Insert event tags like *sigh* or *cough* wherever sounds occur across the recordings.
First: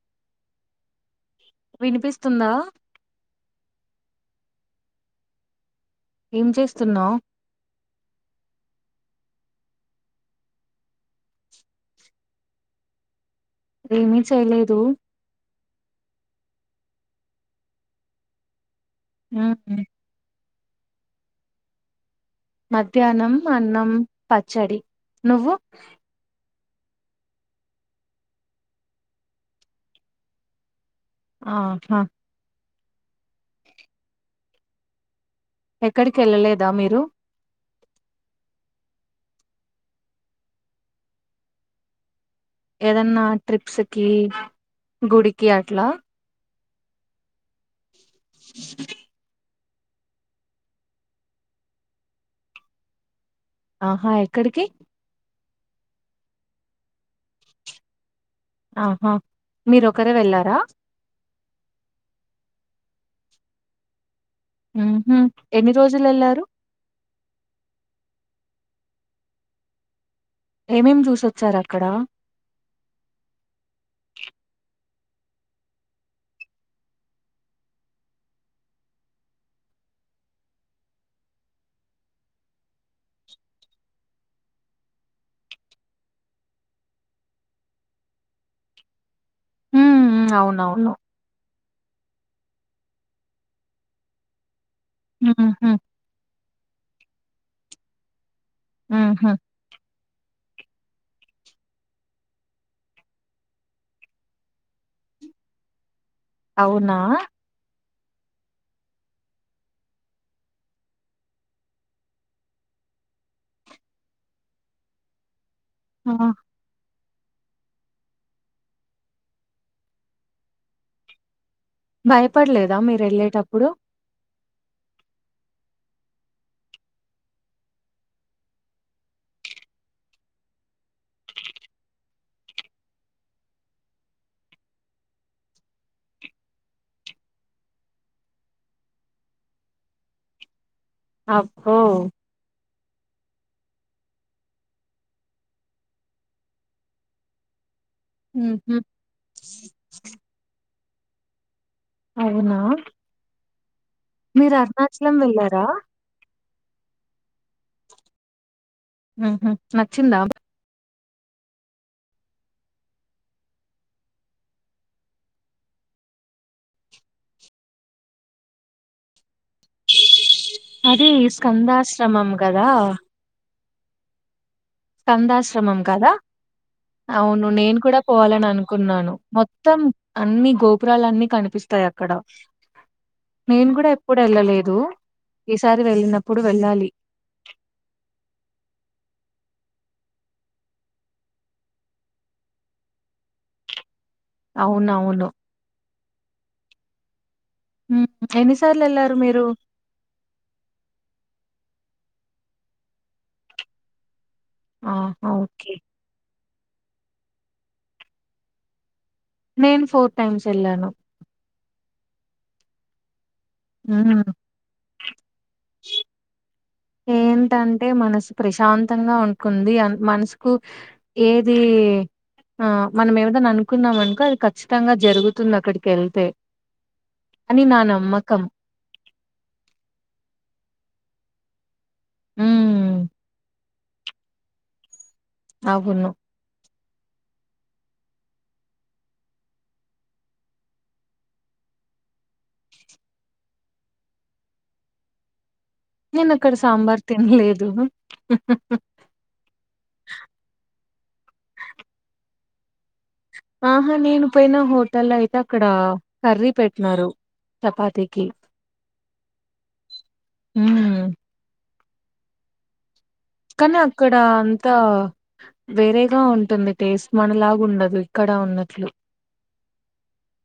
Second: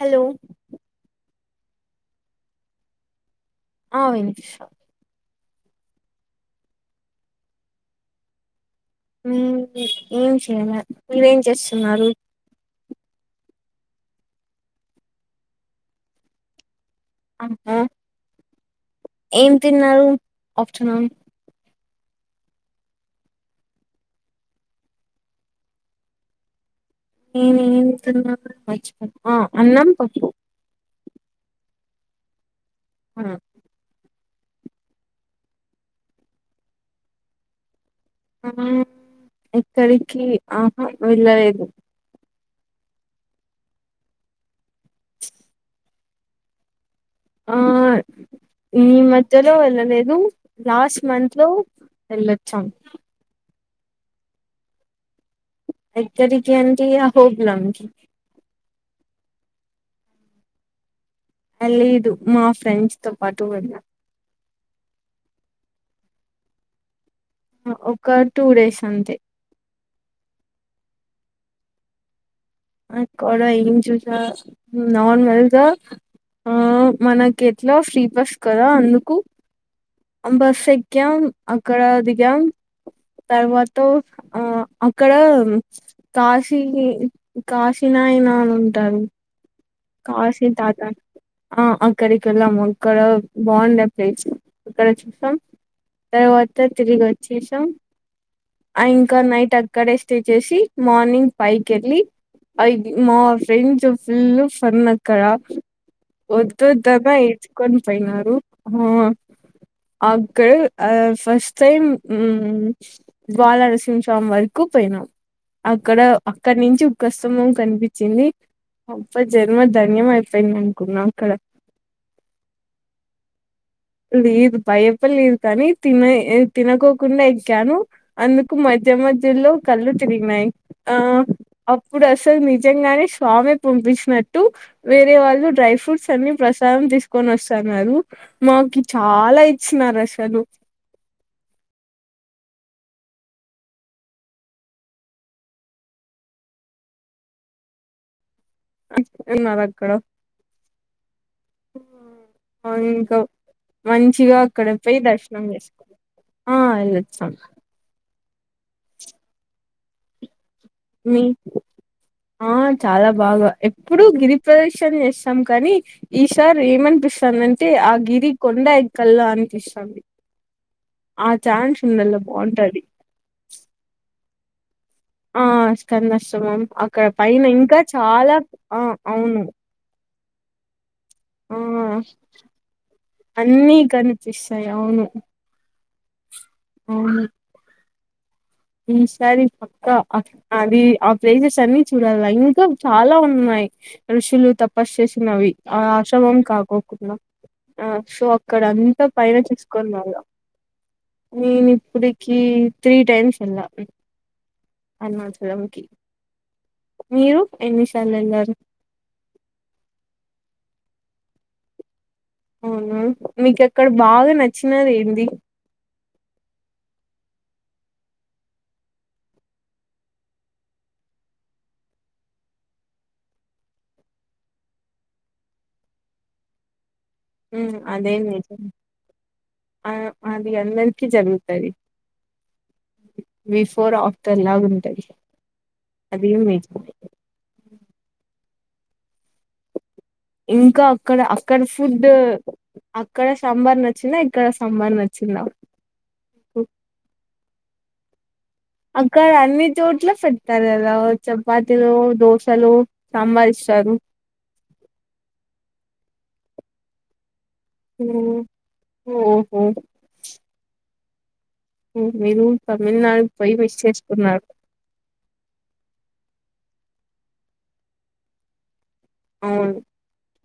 Hello వినిపిస్తుందా ఆ వినిష ఏం చేస్తున్నావు ఏం చేయాల ను్వేం చేస్తున్నారు ఏమీ చేయలేదు అ ఏం ఉమ్, తిన్నారు ఆప్షన్ మధ్యాహ్నం అన్నం పచ్చడి నువ్వు నేను ఏతున్నాచ్చి అన్నాం పప్పు ఆహా ఆ ఎక్కడికి వెళ్ళలేదా మీరు ఆ ఏక్కడికి ఆహ వెళ్ళలేదు ఏదన్నా ట్రిప్స్కి గుడికి అట్లా ఆర్ ఈ మద్యల్ ఇలో వెళ్ళలేదు లాస్ట్ మంత్ లో వెళ్ళొచ్చాం ఆహా ఎక్కడికి ఎక్కడికి అంటే హహోబిలంస్ ఆహా మీరు ఒకరే వెళ్ళారా లేదు మా ఫ్రెండ్స్ తో పాటు వెళ్ళాం ఎన్ని రోజులు ఏళ్ళారు ఒక టూ డేస్ అంతే ఏమేం చూసొచ్చారు అక్కడ నార్మల్గా ఆ మనకి ఎట్లా ఫ్రీ బస్ కదా అందుకు బస్ ఎక్కం అక్కడ దిగాం తర్వాత ఆ అక్కడ కాశీ కాశినయనా అని ఉంటారు ఉమ్ కాశి దాదా అవునవును ఆ అక్కడికి వెళ్ళాము అక్కడ బాగుంద ప్లేస్ ఇక్కడ చూసాం ఉహు తర్వాత తిరిగి వ చేసాం ఆ ఇంకా ఉహు నైట్ అక్కడే చేసి మార్నింగ్ ఫైవ్ కి వెళ్ళి ఐ మా ఫ్రెండ్స్ ఫుల్ పన్నక్కడ అవునా వద్దుద్దబా ఈడ్చుకొని పోయినారు అక్క ఆ ఫస్ట్ టైమ్ జ్వాలరసింహ స్వామి వరకు పోయినాం అక్కడ ఆ అక్కడినుంచి కష్టము కనిపించింది జన్మ ధన్యం అయిపోయింది అనుకున్నాం అక్కడ భయపడలేదా మీరు వెళ్ళేటప్పుడు లేదు భయప లేదు కానీ తిన తినకోకుండా ఎగాను అందుకు మధ్య మధ్యలో కళ్ళు తిరిగినాయి ఆ అప్పుడు అసలు నిజంగానే స్వామి పంపించినట్ టు వేరే వాళ్ళు డ్రై ఫ్రూట్స్ అన్ని ప్రసాదం తీసుకొని వస్తున్నారు నాకు మాకి చాలా ఇచ్చన్నారు అసలు అహో ఉహు ఏన్నారు అక్కడ అవునా ఇంకా మంచిగా మీరు అక్కడ పోయి అరుణాచలం దర్శనం వెళ్ళారా? చేసుకో ఆ ఎల్లోచ్చాం ఆహా నచ్చిందా బా మీ ఆ చాలా బాగా ఎప్పుడు గిరి ప్రదక్షణ చేస్తాం కానీ ఈసారి ఏమనిపిస్తుందింటే ఆ గిరి కొండ ఎక్కలా అనిపిస్తుంది అది ఆ ఛాన్స్ ఉండల్ల స్కందాశ్రమం కదా బాగుంటది ఆ కదా! స్కందష్టమం అక్కడ పైన అవును. నేను ఇంకా కూడా చాలా ఆ అవును అన్మి గోప్ పురాలన్ని ఆ కనిపిస్తాయి అక్కడ నేను అన్ని కూడా ఎప్పుడు కనిపిస్తాయి ఎళ్ళలేదు అవును ఈసారి వెళ్ళినప్ ఇప్పుడు వెళ్ళాలి అవును ఈసారి పక్క అ అది ఆ ప్లేసెస్ అన్ని చూడాలంతా చాలా ఉన్నాయి ఋషులు తపస్ అవునవును. చేసినవి ఆ ఆశ్రమం కాకోకున్నా ఆ హ్మ్. సో ఎన్ని అక్కడ అంతా సార్లెళ్లారు పైన మీరు? చూసుకొన్నాళ్ళం నేను ఇప్పుడు కీ త్రీ టైమ్స్ ఇల్లా ఆహా! ఓకే. అన్నంవంచలంకి మీరు ఎన్ని సార్లెల్లారు నేను ఫోర్ టైమ్స్ వెళ్ళాను అవునా మీకక్కడ హ్మ్. బాగా నచ్చినది ఏంది ఏంటంటే మనసు ప్రశాంతంగా ఉంటుంది మనసుకు ఏది ఆ మనం ఏదన్నా అనుకున్నామ అనుకో అది కఖచ్చితంగా జరుగుతుంది అక్కడికెళ్తే అని ఉ నా అదేం నమ్మకం. నిజం ఆ అది అందరి కి జరుగుతది హ్మ్ ఫోర్ ఆఫ్టర్ లా ఉంటయి అవును అది నిజం ఇంకా అక్కడ అక్కడ ఫుడ్ అక్కడ సాంబార్ నచ్చిందా ఇక్కడ సాంబార్ నచ్చిందా నేను అక్కడ సాంబార్ తిన్లేద్ నువ్వు అక్కడ అన్ని చోట్ల పెడతారు కదా చపాతిలో దోస్ సలో ఆహా నేను పోయిన హోటల్ అయితే అక్కడ కర్రీ పెట్టినారు హు చపాతీకి. ఊహు హ్మ్ మీరు తమిళనాడు పోయి కానీ మిస్ అక్కడ చేసుకున్నారు అంతా వేరేగా ఉంటుంది టేస్ట్ మనలాగా ఉండదు ఇక్కడ ఉన్నట్లు అవును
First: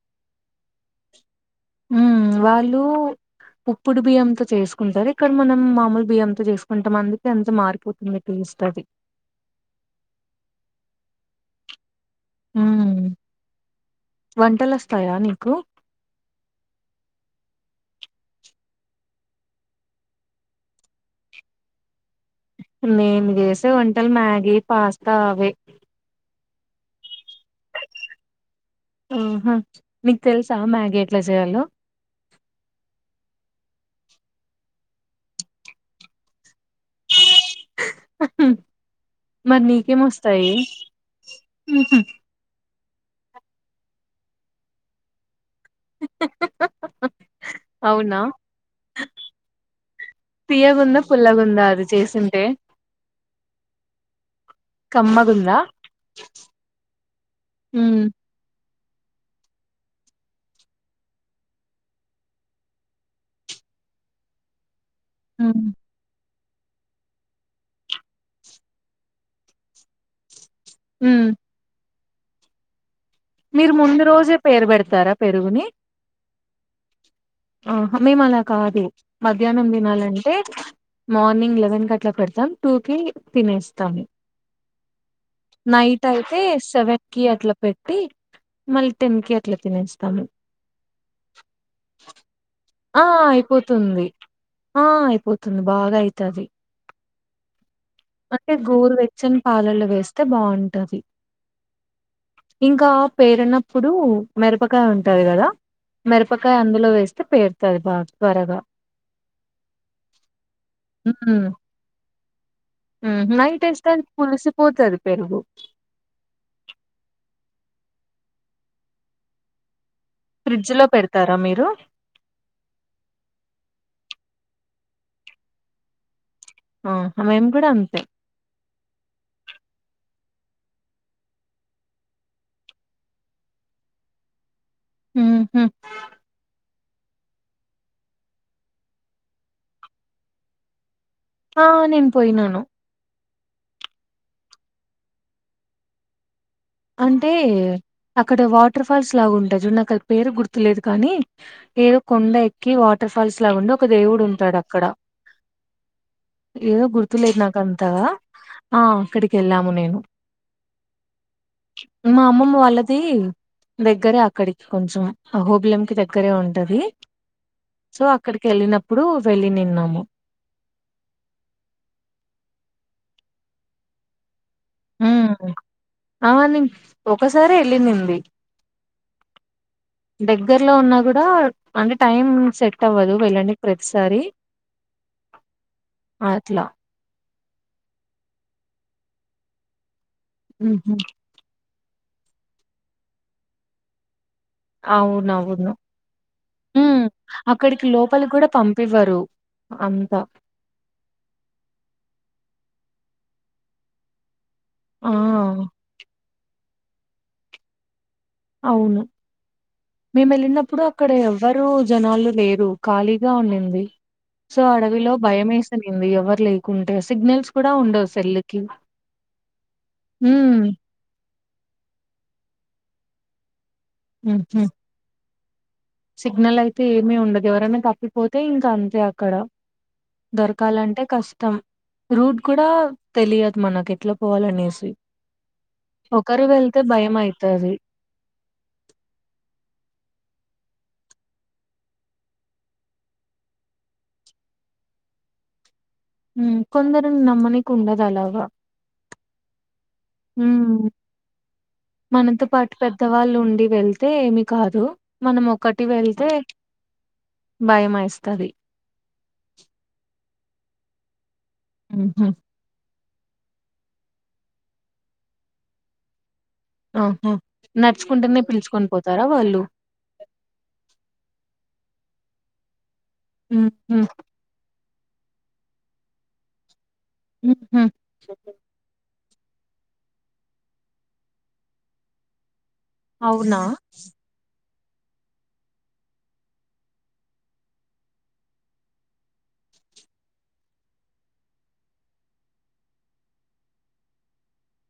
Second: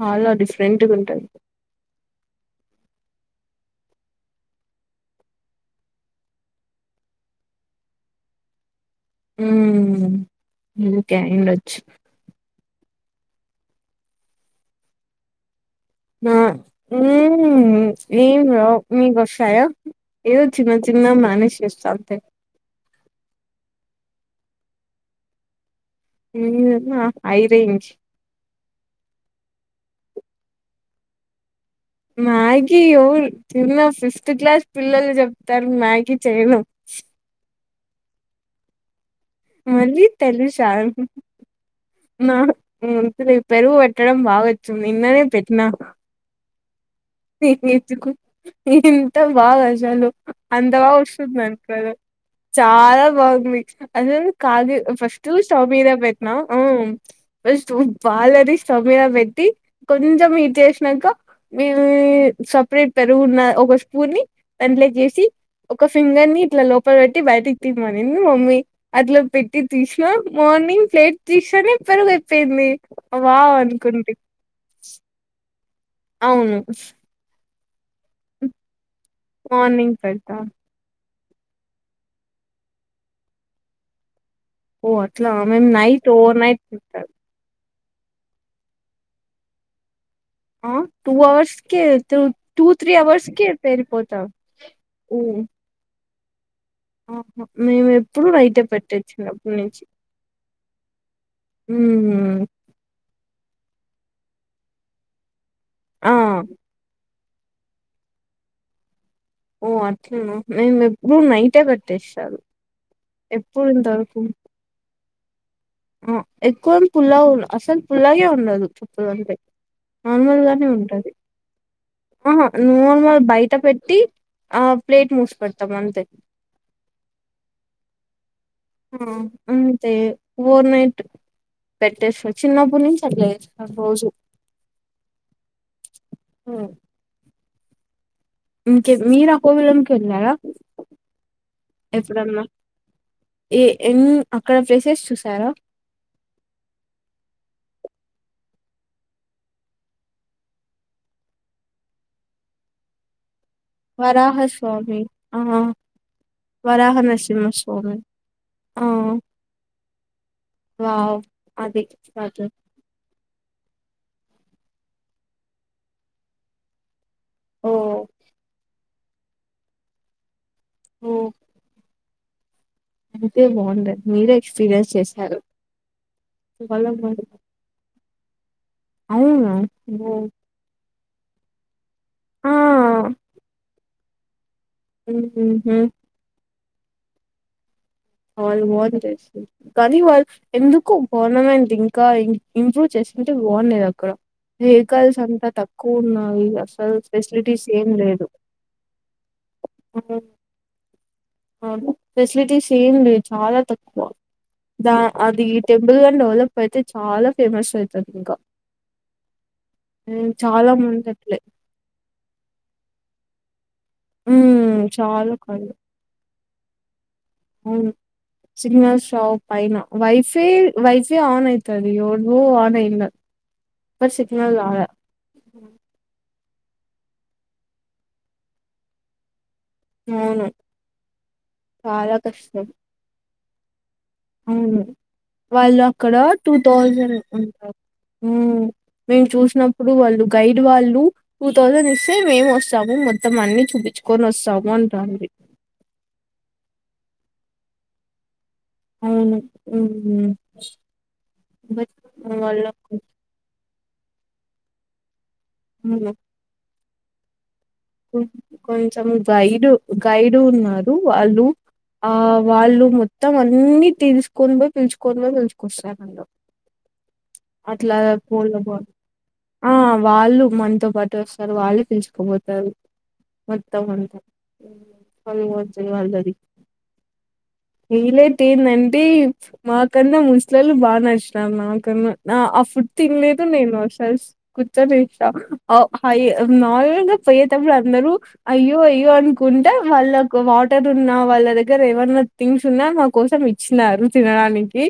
ఆల్ల డిఫరెంట్ గుంటారు ఉ వాళ్ళు ఉప్పుడు బియ్యంతో చేసుకుంటారు ఇక్కడ మనం మామూలు బియ్యంతో చేసుకుంటాం అందుకే అంత మారిపోతుంది టేస్ట్ అది హ్మ్ ఇంకే అయివుండచ్చు మ్మ్ వంటలు వస్తాయా నీకు ఆ *inaudible* నీకొస్తాయా ఏదో చిన్న చిన్నగా మ్యానేజ్ చేస్తా మేను చేసే వంటలు మ్యాగీ, పాస్తా అవే ఏమి చేత్తున్నావ్ మ్మ్ హ్మ్ మీకు తెలుసా మ్యాగీ ఎట్లా చేయాలో మ్యాగీ చిన్న ఫిఫ్త్ క్లాస్ పిల్లలు చెప్తారు మ్యాగీ చేయడం ్హ్హ్ మళ్లీ ఉహు. *unintelligible* పెరుగు పెట్టడం బావొచ్చు నిన్ననే పెట్ నా అవునా ఎంత బాగా అసలు అంత బాగా తీయగుందా పుల్లగుందా అది వస్తుందనుకోలే, చేసింటే చాలా బాగుంది అసలు కా ఫస్ట్ కమ్మగుందా స్టావ్ మీద పెట్నాం ఫస్ట్ ఉమ్ బాలేది చమీరా పెట్టి కొంచెం మీట్ చేసినాక మీ సపరేట్ పెరుగున్న ఒక స్పూన్ ని దాంట్లే వేసి ఒక ఫింగర్ ని ఇట్లా లోపల పెట్టి బయటికి తిమ్మనింది మమ్మీ అట్లా పెట్టి తీసినా మార్నింగ్ ప్లేట్ ఉమ్ తీస్తానే పరుగు ఎ సే మీ మీరు ముందు రోజే పేరు పెడతారా పెరుగుని అవును ఆ మేము అలా కాదు మధ్యాహ్నం మార్నింగ్ తినాలంటే పెడతా మార్నింగ్ లెవెన్ కట్లా పెడతా టూ కీ తినేస్తాము ఓ అట్లా మేం నైట్ ఓవర్ అయితే నైట్ *inaudible* సెవెన్ కి అట్లా పెట్టి మళ్ళీ టెన్ కి అట్లా తినేస్తాను ఆ టూ అవర్స్ కె టూ, త్రీ ఆ అవర్స్ కే అయిపోతుంది తేలిపోతాం మ్మ్ తది *inaudible* అంటే నైటే గోరు పెట్టేది వెచ్చని చిన్నప్పటి పాలల్ల నుంచి వేస్తే బాగుంటది ఉమ్ ఇంకా పేరన ప్పుడు మిరపకాయ ఉంటది కదా ఆ మిరపకాయ అందులో వేస్ పేరుతది బా త్వరగా ఓ అట్లన మేము ఎప్పుడు నైటే పెట్టేస్తారు మ్మ్ హ్మ్ నైట్ ఎప్పుడు ఏస్తే అది ఇంతవరకు పులిసి పోతది పెరుగు ఎక్కువ పుల్ల అసలు పుల్లగే ఉండదు ఎప్పుడు అంతే నార్మల్ గానే ఫ్రిడ్జ్‌లో ఉంటది పెడతారా మీరు? ఆహా నార్మల్ బయట పెటి టి ఆ ప్లేట్ మూసి పెడతాం అంతే ఆ మేమేం గూడా అంతే ఆ అంతే ఓవర్ నైట్ పెట్టేస్త చిన్నప్పుటి అంతే పోజు ఊ హు మ్ ఇంకే మీరు ఆ కోవలోనికెళ్ళారా ఆ నేను పోయినాను ఏ ఎం అక్కడ ప్లేసెస్ చూసారా అంటే అక్కడ వాటర్ ఫాల్స్ లగా ఉంటయి జూడు నా కది పేరు గుర్తులేదు కానీ ఏదో కొండ ఎక్కి వాటర్ ఫాల్స్ అట్లా ఉండి ఒక దేవుడు వరాహ ఉంటాడు అక్కడ స్వామి ఆ ఏదో వరాహ గుర్తులేదు నాక నరసింహస్వామి అంతగా ఆ అక్కడికి ఎళ్ళాము నేను వావ్ అది మా కాదు. అమ్మమ్మ వాళ్ళదీ ఉ దగ్గరే అక్కడికి కొంచం అహోబిలం కి దగ్గరే ఉంటది ఓ సో అక్కడికి ఎళ్ళినప్పుడు వెళ్ళి నిన్నాము ఓ అంతే బాగుండది మీరే ఎక్స్పీరియన్స్ ఉ చేశారు ఆ నేను వాళ్ళ- ఒకసారి వెళ్ళి నింది అవునా బ అంటే టైం ఆ సెట్ అవ్వదు వెళ్ళనికీ ప్రతి టైం సరీ ఉహూ వాల్ మ చే కాగాని వాల్ ఎందుకు ఉహు గవర్నమెంట్ ఇంకా ఇంప్రూవ్ చేసుకుంటే బాగుండేది అక్కడ వెహికల్స్ అంతా అవునవును తక్కువ ఉన్నాయి అసలు ఉమ్ ఫెసిలిటీస్ అక్కడికి ఏం లోపలి లేదు కూడా పంపివ్వరు అంతా అవను ఫెసిలిటీస్ ఏమ్ లేదు చాలా తక్కువ దా ఆ అది ఈ టెంపుల్ కానీ డెవలప్ అయితే చాలా ఫేమస్ అవుతుది అవును హ్మ్, మేము చాలా వెళ్ళినప్పుడు మంది అక్కడ అట్లే ఎవ్వరు జనాలు లేరు ఖాళీ గా ఉండింది సో మ్మ్ అడవిలో చాలా భయం కళ్ళు వేసినింది ఎవ్వరు లే కుంటే అవును సిగ్నల్ షాప్ అయినా వైఫై ఉమ్ వైఫై ఆన్ యిత సదిోనుో ఆన ఇలా ఇక్కడ సిగ్నల్ ఉహు రాలే హ్మ్ సిగ్నల్ అయితే ఏమీ ఉండదు ఎవరనా తప్పిపోతే ఇంకా అంతే అక్కడ. అవును దొరకాలంటే కష్టం రూట్ కూడా తెలియద్. మనకి ఊ వాళ్ళు అక్కడ ఒకరు టూ వెళ్తే భయం థౌజండ్ అయితది ఉంటర్ ఉ మేము చూసినప్పుడు వాళ్ళు గైడ్ వాళ్ళు టూ థౌసండ్ ఇస్తే మేమే వస్తాము మొత్తం అన్ని చూపించుకొని వస్తాము అంటారు. కొందరిని నమ్మనీకి ఉండదు అలాగా. అవును హు ఉమ్ అయితే ఏమి కాదు మనం ఒకటి వెళ్తే భయం వేస్తది కొంచెం గైడు గైడ్ ఉన్నారు వాళ్ళు ఆ ఉహు వాళ్ళు మొత్ మొత్తం అన్ని తీసుకొని పోయి పిలుచుకొని పోయి పిలుచుకొస్తరు. ఆహా అట్లా పో నడుచుకుంటేనే పో పిలుచుకొని పోతారా వాళ్ళు ఆ వాళ్ళు మనతో పాటు వస్తారు వాళ్ళే పిలుచుక్ కపోతారు మొత్తం అంతా వాళ్ బోతే వాళ్ దరిక్ ఉహు ఈళ్ళయితేందంటె మా కన్నా ముస్లోల్లు బా నచ్చినారు మా కన్నా ఆ ఆ ఫు తిన్లేదు అవునా నేను సస్ కూర్చొని ఇష్ట హై నార్మల్ గా పోయేటప్పుడు అందరూ అయ్యో అయ్యో అనుకుంటే వాళ్ళకు వాటర్ ఉన్నా వాళ్ళ దగ్గర ఏమైన్నా థింగ్స్ ఉన్నా మా కోసం ఇచ్చినారు తినడానికి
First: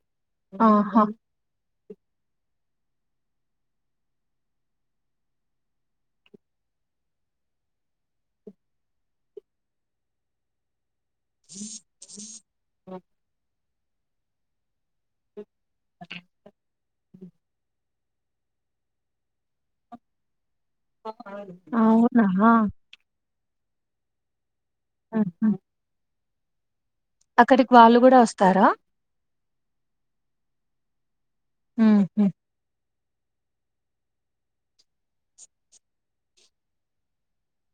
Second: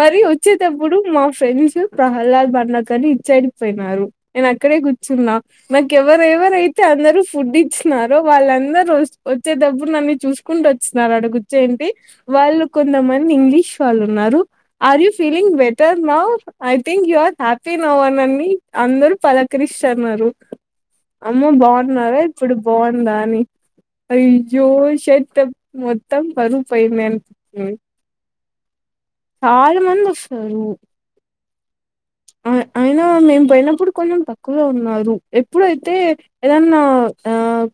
మరి వచ్చేటప్పుడు ఆహా మా ఫ్రెండ్స్ ప్రహ్లాద్ బండక్ అని ఇచ్చడిపోయినారు నేను అక్కడే కూర్చున్నా నాకు ఎవర్ ఎవరెవరైతే అందరు ఫుడ్ ఇచ్చారో వాళ్ళందరూ వచ్చే డబు నన్ను చూసుకుంటూ స్తున్నారు ఆడ గుర్చోంటి వాళ్ళు కొంతమంది ఇంగ్లీష్ వాళ్ళు ఉన్నారు are you feeling better now I think you are happy now అని అందరు పలకరిస్తన్నారు. అమ్మ బాగున్నారా అవునా ఇప్పుడు బాగుందా అని అయ్ జోష్ అయితే ఉహు త్తం బరు అక్కడికి వాళ్ళు కూడా వస్ తారా చాలా మంది వస్తారు. హ ఆ- అయినా మేము పోయినప్పుడు కొంచెం తక్కువగా ఉన్నారు ఎప్పుడైతే ఏదన్నా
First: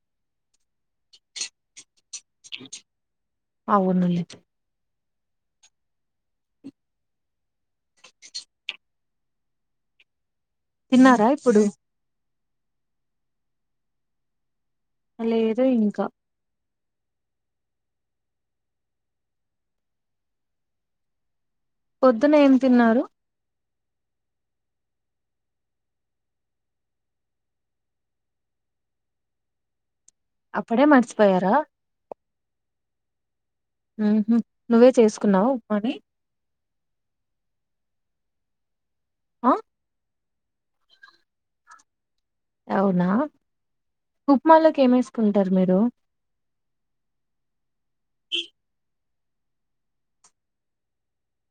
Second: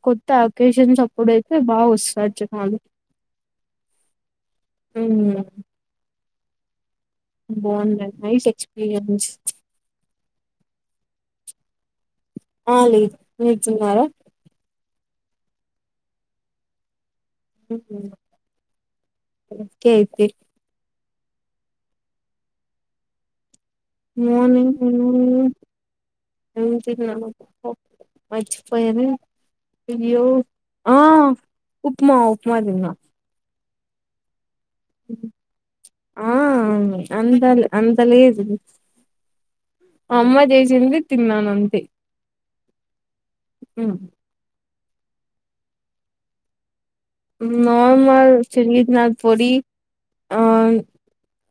కొత్త ఒక్కేషన్స్ అప్పుడైతే బాగా వస్తుంది. అవును లే హ బాగుంద లైఫ్ ఎక్స్పీరియన్స్ తిన్నారా ఇప్పుడు ఆ న నిర్తుున్నారుారా అలా ఏద ఇనికా కతే పొద్దున ఏం తిన్నారు మార్నింగ్ వచిపోయారు అప్పుడే హా మర్చిపోయారా ఉప్మా సుమదిన్మా ఆహ నువ్వే చేసుకున్నావు అని ఉప్మాని అంద అంతలా ఏదు ఆ అమ్మ చేసింది తిన్నానంతే అవునా అ ఉప్మాలోకి ఏమేసుకుంటారు మీరు నార్మల్ సిరిజనాథ్ పొడి ఆ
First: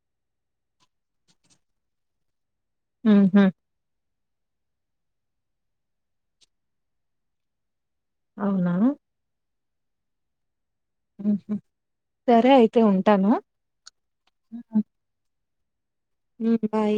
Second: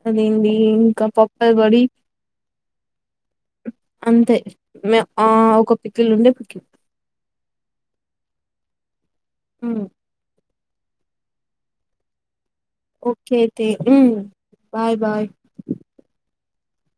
అదంది ఇంకా పప్పల పొడి హ హమ్ అంతే మ ఆ ఒక పిక్కిలు నుండడి పిక్కి అవునా ఆ సరే అయితే ఉంటాను ఓకేతే బాయ్ బాయ్ బాయ్